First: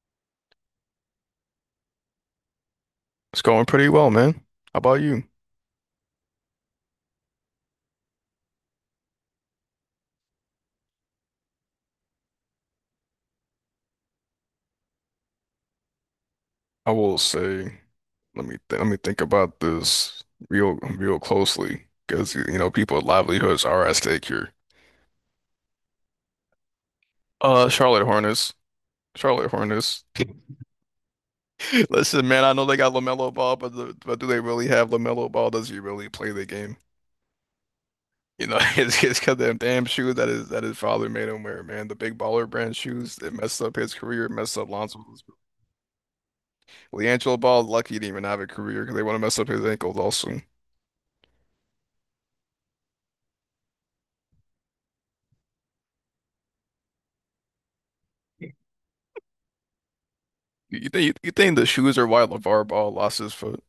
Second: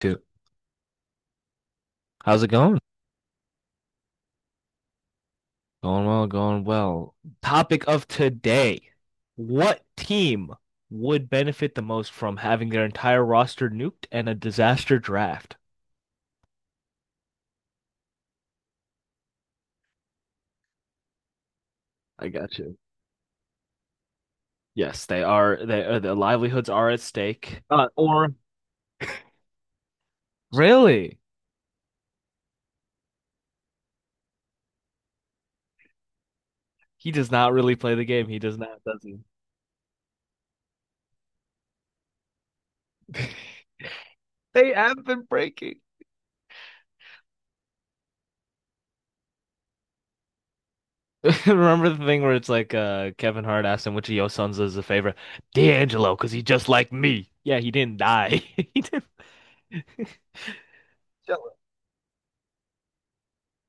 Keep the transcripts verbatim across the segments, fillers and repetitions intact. Two. How's it going? It's going pretty well, man. How about you? Going well, going well. Topic of today. What team would benefit the most from having their entire roster nuked and a disaster draft? I will say, let me th let me think about this real real closely I because got you know you. people's livelihoods are at stake here. Yes, they are. They are, their livelihoods are at stake. Uh, Uh, Charlotte or Hornets, Charlotte Hornets. Really? Listen, man, I know they got LaMelo Ball, but the, but do they really have LaMelo Ball? Does he really play the game? He does not really play the game. He You does know, not, does it's he? it's 'cause them damn shoes that his that his father made him wear, man. The big baller brand shoes that messed up his career, messed up They have been Lonzo's. breaking. LiAngelo Ball, lucky he didn't even have a career because they want to mess up his ankles also. Remember the thing where it's like uh Kevin Hart asked him which of your sons is a favorite? D'Angelo, because he just like me. Yeah, he didn't die. He didn't You think you think the shoes are why LeVar Ball lost his foot?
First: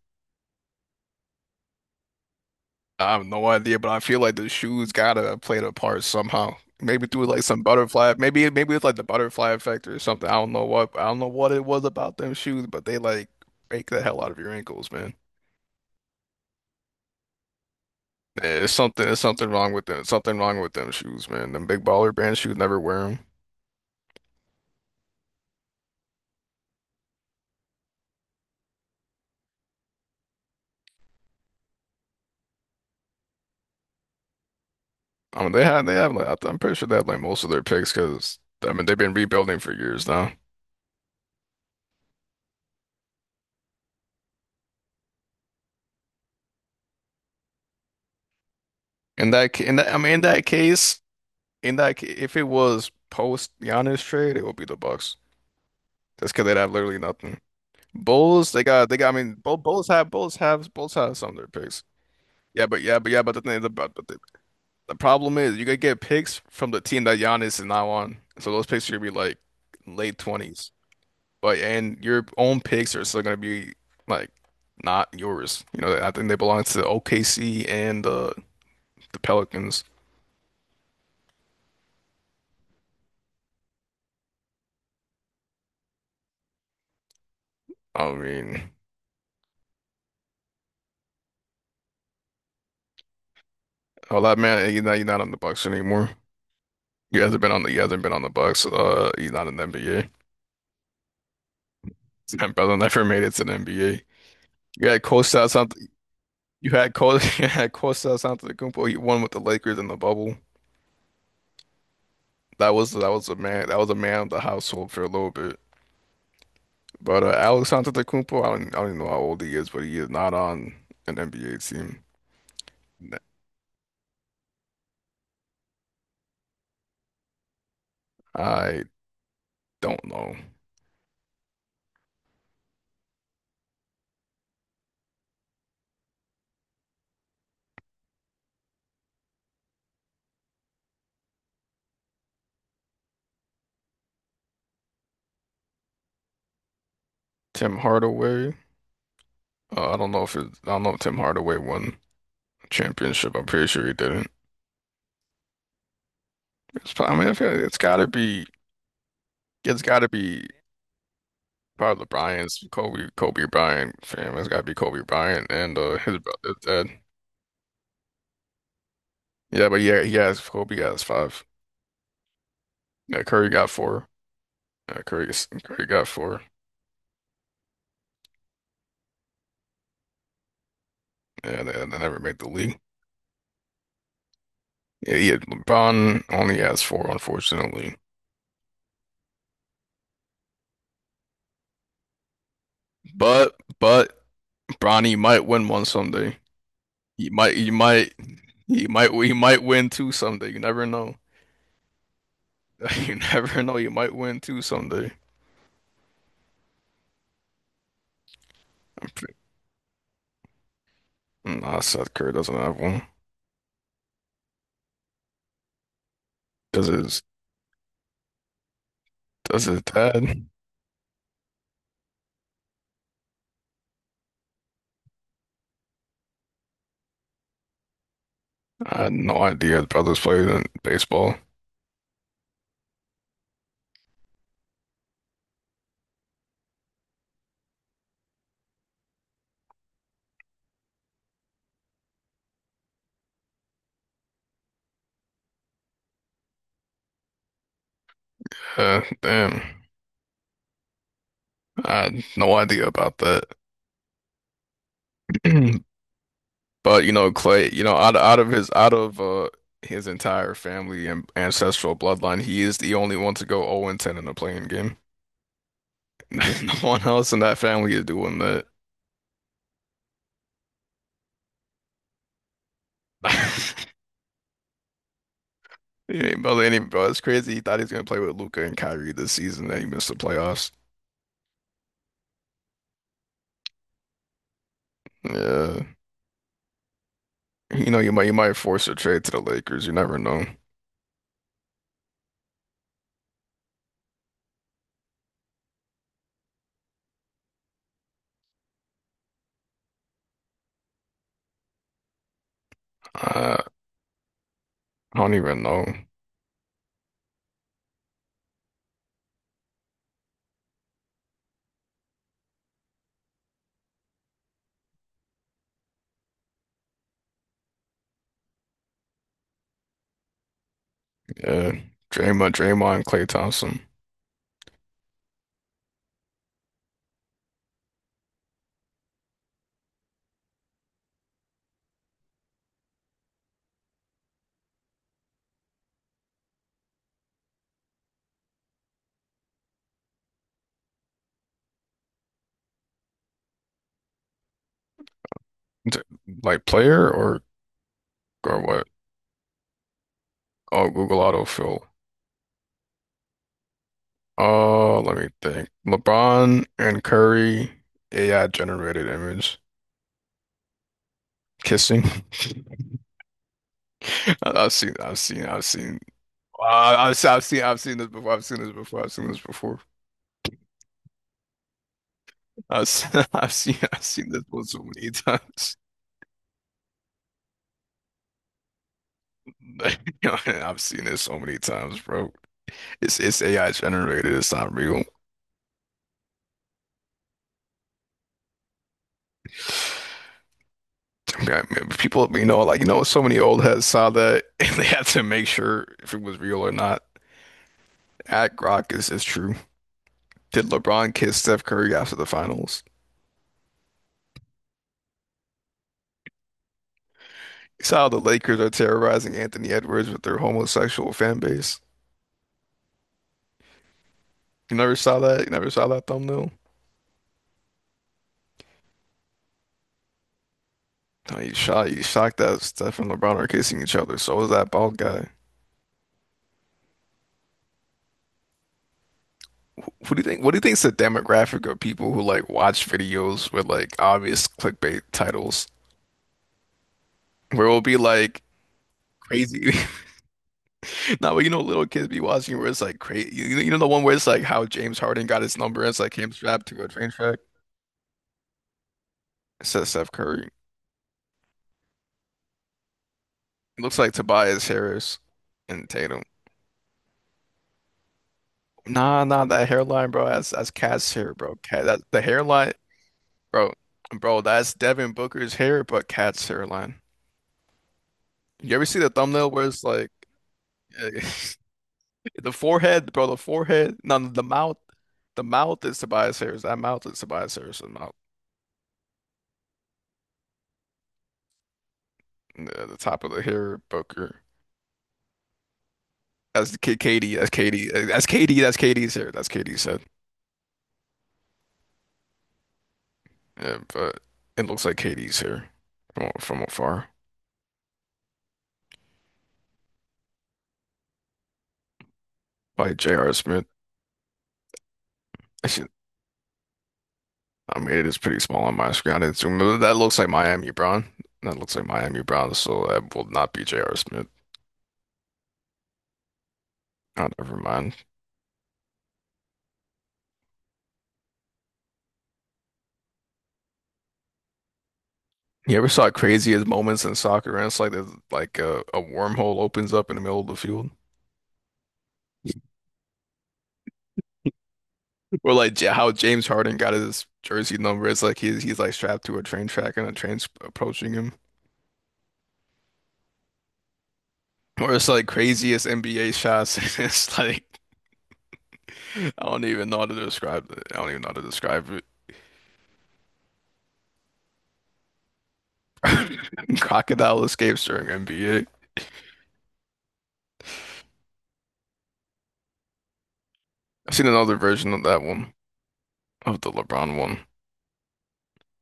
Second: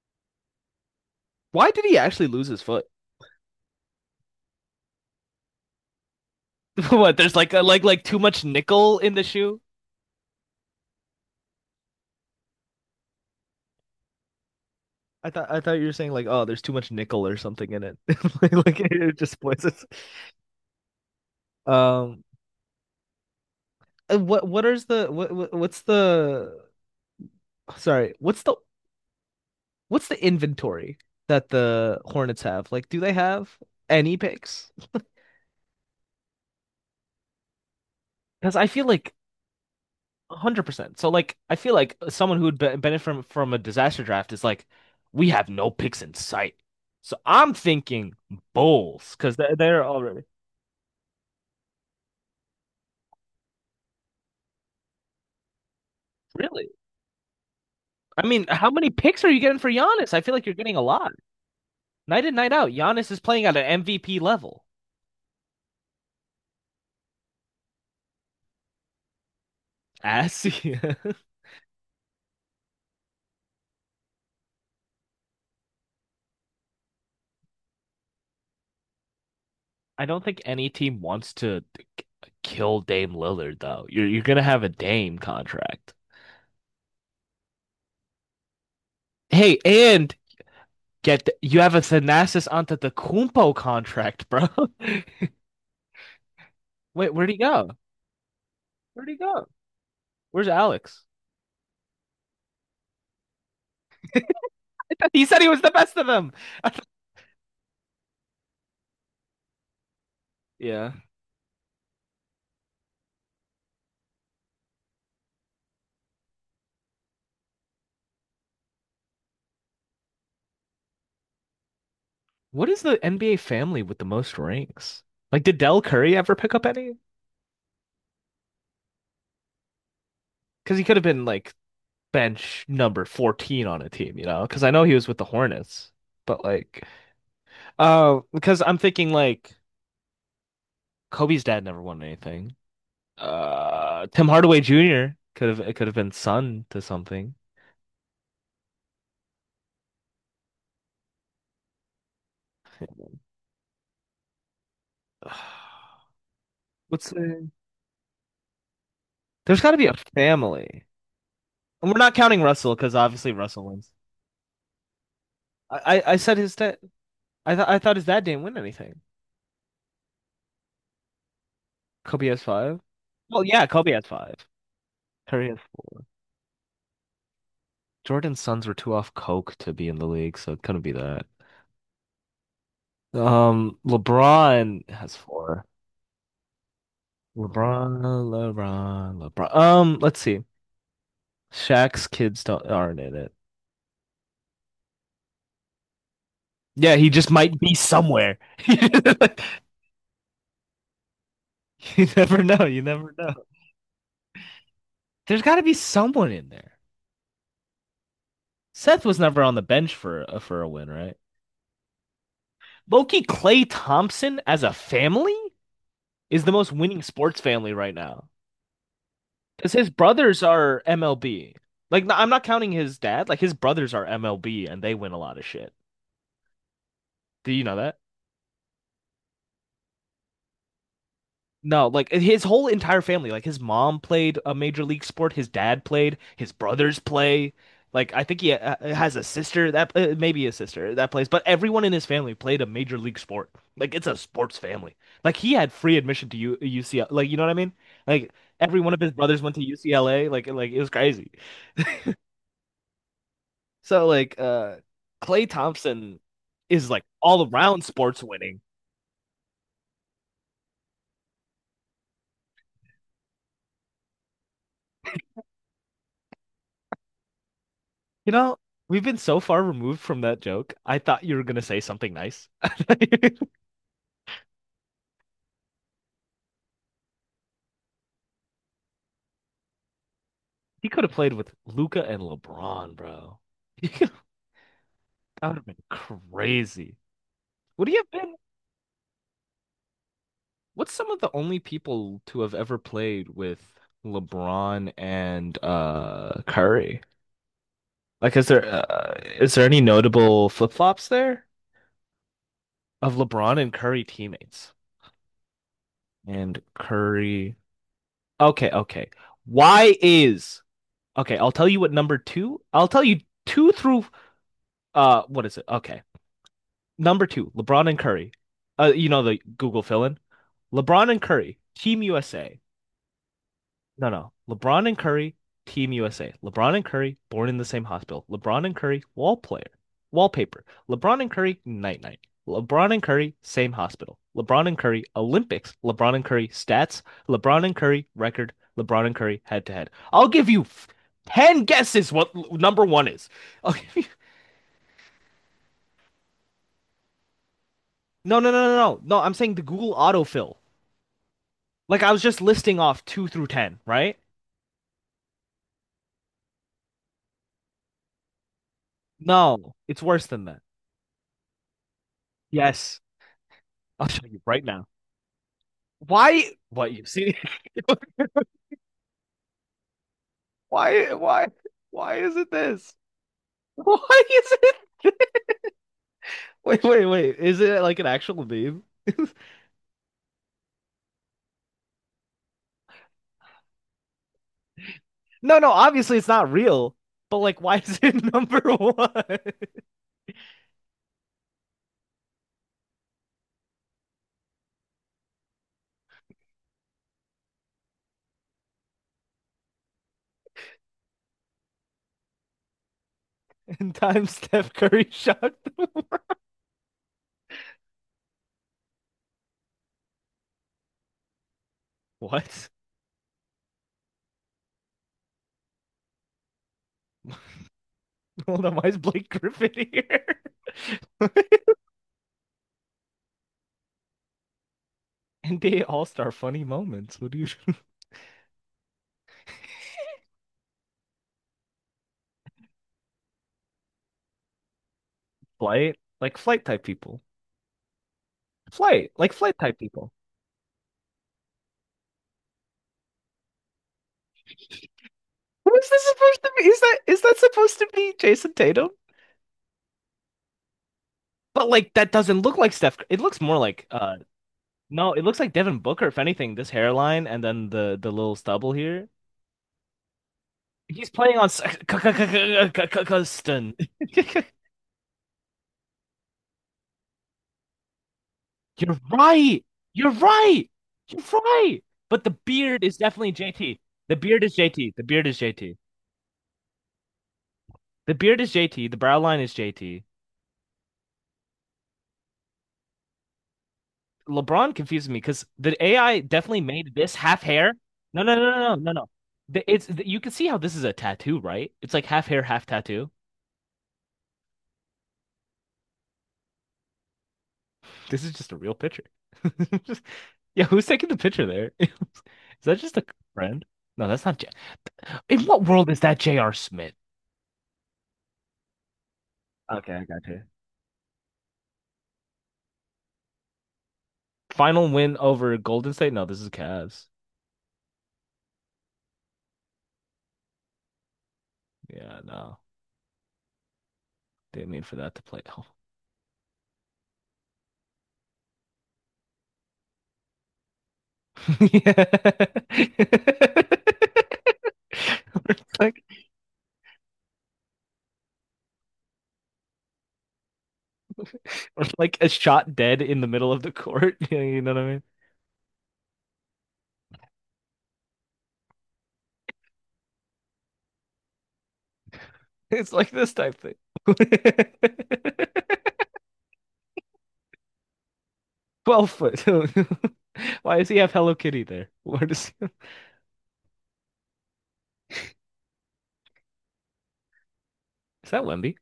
Why did he actually lose his foot? I have no idea, but I feel like the shoes gotta have played a part somehow. Maybe What, through there's like like a, some like like butterfly, too much maybe maybe it's like nickel the in the butterfly shoe? effect or something. I don't know what I don't know what it was about them shoes, but they like break the hell out of your ankles, man. I thought I thought you were saying like, oh, there's too much nickel or something in it. Like, Yeah, it's like something it it's just something wrong poisons. with them. Something wrong with them shoes, man. Them big baller Um, brand shoes never wear them. uh, what what is the what- what's the sorry, what's the what's the inventory that the Hornets have? Like, do they have any picks? I mean, they have they have like I th- I'm pretty sure they have like most of their picks because Because I I feel mean they've like been rebuilding for years now. a hundred percent. So like I feel like someone who would be benefit from from a disaster draft is like we have no picks in sight. So I'm thinking Bulls In because that, they're, ca- in they're that, I mean, in already that case, in that, ca- If it was post Giannis trade, it would be the Bucks. That's because they'd really. have literally nothing. I mean, Bulls, they how many got, they got. picks I are mean, you getting both for Bulls have, Giannis? I feel Bulls like you're have, getting a Bulls lot. have some of their picks. Night in, night Yeah, out, but yeah, Giannis but is yeah, but the playing at thing, an the, but but the, M V P level. the problem is you could get picks from the team that Giannis is now on. So those picks are gonna be like late As twenties, but and your own picks are still gonna be like not yours. You know, I think they belong to O K C and the the Pelicans. I don't think any team wants to k- kill Dame Lillard though. You're you're gonna have a Dame contract. I mean. Hey, and get th- you have a Thanasis Antetokounmpo Oh, contract, that bro. man, you're not, you're not on the Bucks anymore. Wait, You where'd he hasn't been on go? the you hasn't been on the Bucks. Where'd Uh, he You're go? not in the N B A. Where's Alex? Sam Bell never made it to the N B A. You had He said he Kostas was the Sant best of them. you had Kostas you had Kostas Antetokounmpo. He won with the Lakers in the bubble. Yeah. That was that was a man that was a man of the household for a little bit. But uh, Alex Antetokounmpo, I don't I don't even know how old he is, but he is not on an N B A team. What is the N B A family with the most rings? Like, did Dell Curry ever pick up any? I don't know. Because he could have been like bench number fourteen on a team, you know? Because I know he was with the Hornets, but like, uh, because I'm thinking like Kobe's dad never won anything. Uh, Tim Hardaway Junior could have it could have been son to something. Tim Hardaway. Uh, I don't know if it, I don't know if Tim Hardaway won a championship. I'm pretty sure he didn't. It's What's probably, I mean, I the... feel like it's gotta be, There's got to it's be a gotta be family. And part we're of the not counting Bryant's Russell because Kobe, obviously Kobe Russell wins. Bryant fam. It's gotta be Kobe Bryant and I, uh, I I his said his brother dad. Ted. I thought I thought his dad didn't win anything. Yeah, but yeah, he has Kobe has five. Kobe has five. Yeah, Well, Curry yeah, got Kobe has four. five. Yeah, Curry, Curry has Curry four. got four. Jordan's sons were too off coke to be in the league, so it couldn't be that. Yeah, they, they never made the league. Um, LeBron has Yeah, yeah, four. LeBron only has four, unfortunately. LeBron, LeBron, LeBron. Um, let's see. Shaq's kids don't aren't in it. But but Bronny might win one someday. Yeah, he He just might, might he be might, somewhere. he might, he might win two someday. You never know. You never know. You never You know. never know. You might win two someday. There's got to be someone in there. Seth was never on the bench for for a win, right? Mm, nah, Seth Curry doesn't have one. Loki Clay Thompson as a family is the most Does winning his sports family right now does because his his brothers dad? are M L B. Like, i I'm not counting his dad. Like, his brothers are M L B and they win a lot of shit. Do you know that? I had no idea his brothers played in baseball. No, like eh, his whole entire family, like his mom played a major league sport, his dad played, his brothers play. Like I think he uh, uh, has a sister that uh, maybe a sister that plays, but everyone in his family played a major league sport. Like it's a sports family. Like he had free admission to U UCLA. Like you know what I mean? Like every one of Yeah, his brothers went damn. to U C L A. Like like it was crazy. I had no idea about that. So like uh Klay Thompson is like But you know, all Clay, around you know, out sports out of winning. his out of uh his entire family and ancestral bloodline, he is the only one to go oh ten and ten in a playing game. No one else in that family is You doing know, that. we've been so far removed from that joke. I thought you were gonna say something nice. He ain't about to any bro. It's crazy. He thought he was gonna play with Luca and Kyrie this season, and he missed the playoffs. He could have played with Luca and LeBron, bro. That would have been Yeah. crazy. Would You he know, have you might you been? might force a trade to the Lakers. You never know. What's some of the only people to have ever played with LeBron and uh Curry? Like, is there uh, is there any notable flip-flops there of LeBron Uh, and Curry teammates? I don't even know. And Curry. Okay, okay. Why is Okay, I'll tell you what number two. I'll tell you two through uh what is it? Okay. Number two, LeBron and Curry. Uh you know the Google fill in. LeBron and Curry, Yeah, Team Draymond, U S A. Draymond, Klay Thompson, No, no. LeBron and Curry, Team U S A. LeBron and Curry, born in the same hospital. LeBron and Curry, wall player, wallpaper. LeBron and Curry, night night. LeBron and Curry, same hospital. LeBron and Curry, Olympics. LeBron and Curry, stats. LeBron and Curry, record. LeBron and Curry, head to head. I'll give you ten guesses what number one is. I'll give you... D like player or No, no, or no, no, what? no. No, I'm saying the Google autofill. Oh, Google autofill. Like I was just listing off two through ten, right? Oh, let me think. LeBron and Curry, A I generated image No, it's worse than that. kissing. Yes. I'll show I- you right I've now. seen, I've seen, I've seen. Why? Uh, What you I've, see? I've seen, I've seen this before. I've seen this before. I've seen this before. why why why is it I've, this? se- I've seen, why I've seen this is one it so many times. Wait, wait, wait, is it like an actual meme? Yo, I've seen this so many times, bro. It's it's A I generated. It's not real. No, no, obviously it's not real, but like, why is it number one? I mean, I mean, people, you know, like you know, so many old heads saw that, and they had to make sure if it was real or not. At Grok is is true. Did LeBron kiss Steph Curry after the finals? In time, Steph Curry shot. You saw how the Lakers are terrorizing Anthony Edwards with their homosexual fan base. What? You never saw that? You never saw that thumbnail? Hold on, why is Blake Griffin here? No, you shot. You shocked that Steph and LeBron are kissing each other. So was that bald guy. NBA all-star funny moments. What do you Who do you think? What do you think's the demographic of people who like watch videos with like obvious clickbait titles, Flight, like flight type people. where it'll be like Flight, like flight crazy? type people. Now, you know, little kids be watching where it's like crazy. You, you know the one where it's like how James Harden got his Who number. is It's this like him supposed to be? strapped Is to a that, train is that track. supposed to be Jason Tatum? It says Steph Curry. But like that doesn't look like Steph. It looks more It like looks like uh Tobias no, Harris it looks like Devin and Booker if Tatum. anything. This hairline and then the the little stubble here. Nah, nah, that hairline, bro. That's that's He's Cat's hair, playing on bro. s- c- Cat, c- that c- the c- hairline, c- c- bro, Custon. bro. That's Devin Booker's hair, but Cat's hairline. You ever You're see the thumbnail right. where it's You're like? right. You're right. But the The beard is forehead, bro, definitely the J T. forehead. The No, beard the is mouth. J T. The beard is The J T. mouth is Tobias Harris. That mouth is Tobias Harris. The The mouth, beard is J T. The brow line is J T. the, the top of the hair, Booker. LeBron confuses me because the A I definitely That's made K this Katie. half That's hair. Katie. uh, No, That's no, no, no, Katie. no, That's no. No. Katie's hair. That's The- Katie's It's head. You can see how this is a tattoo, right? It's like half hair, half tattoo. Yeah, but it looks like Katie's hair from from afar. This is just a real picture. Just- yeah, who's taking the picture there? Is that By just a J R. friend? Smith. No, that's not J. In what I world should, is that J R. Smith? I mean, it is pretty small on my screen. I didn't zoom. In. Okay, That I looks got like you. Miami Brown. That looks like Miami Brown. So that will not be J R. Smith. Final win over Golden State? No, this is Cavs. Oh, never mind. Yeah, no. Didn't mean for that to play. Oh. You ever saw craziest moments in soccer? And it's like there's like a, a wormhole opens up in the middle of the field, Yeah. or We're like Ja- like, how James Harden got his jersey number. It's like he's he's like strapped to a train track and a train's approaching him, we're like a shot dead in the middle of the court. You know what I or mean? it's like craziest N B A shots. It's like I don't even know how to describe it. I don't even know how to describe it. It's like this type thing. Crocodile escapes during N B A. twelve foot. Why does he have Hello Kitty there? Where does he... I've seen another version of that one, of the LeBron one. Is that Wemby?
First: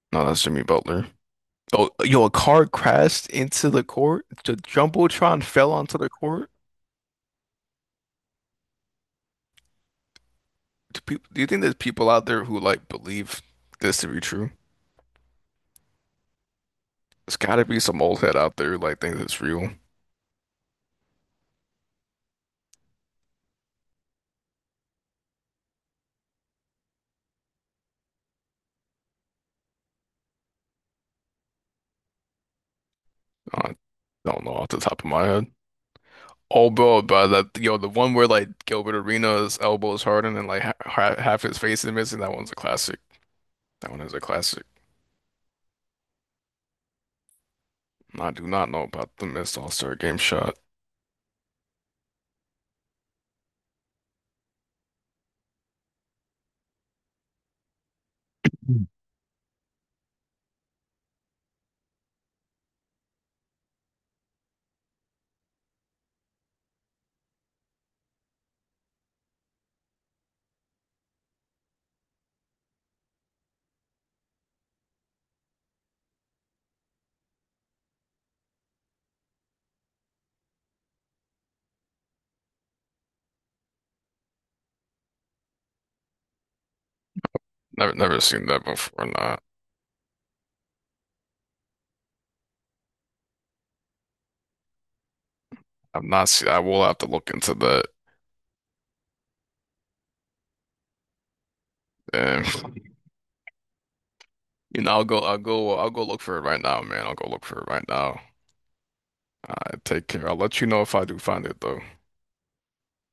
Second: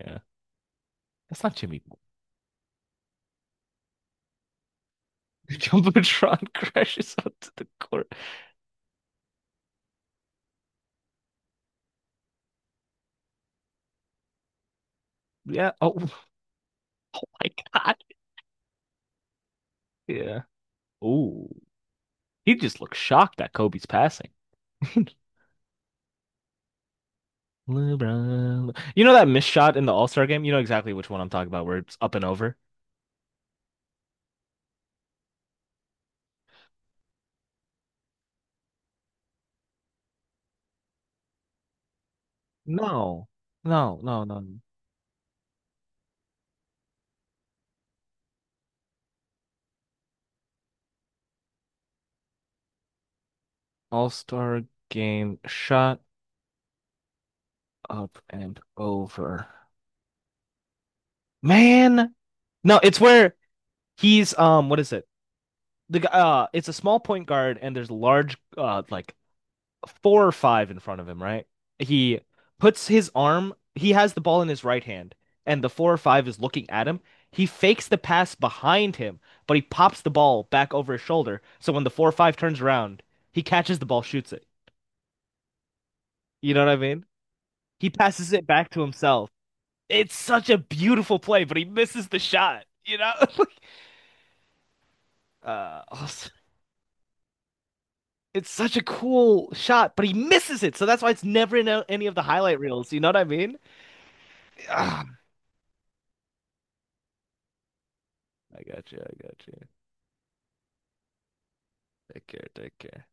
Yeah. No, that's Jimmy Butler. That's not Jimmy. Oh, yo, a car crashed into the court. The Jumbotron The fell onto the court. Jumbotron crashes onto the court. Do people, do you think there's people out there who like believe this to be true? Yeah. Oh There's my gotta be God. some old head out there who like thinks it's real. Yeah. Oh, he just looks shocked at Kobe's passing. LeBron. You know that missed shot in the All Star game? You know exactly which one I'm talking about, where it's up and over. I don't know off the top of my head. Oh, bro, but that yo, the one where like Gilbert Arenas' elbow is hardened and like ha ha- half his face is missing. That one's a classic. No, That no, one is a no, no. classic. I do not know about the missed All-Star game shot. All Star game shot up and Mm. over. Man, no, it's where He's um, what is it? The guy, uh, it's a small point guard, and there's large, uh, like four or five in front of him, right? He puts his arm, he has the ball in his right hand, and the four or five is looking at him. He fakes the pass behind him, but he pops the ball back over his shoulder. So when the four or five turns around, he catches the ball, shoots it. You know what I mean? He Never, never passes it seen that back to before. himself. Nah, It's such a beautiful play, but he misses the shot, you know? Uh, I've not awesome. seen. I will have to look into that. It's such a cool shot, but he misses it. So that's why it's never in a- any of the And, highlight reels. You know what I mean? you know, I'll Ah, go, I'll go, I'll go look for it right now, man. I'll go look for it right now. I got you. I got you. I take care. I'll let you know if I do find it though. Take care. Take care.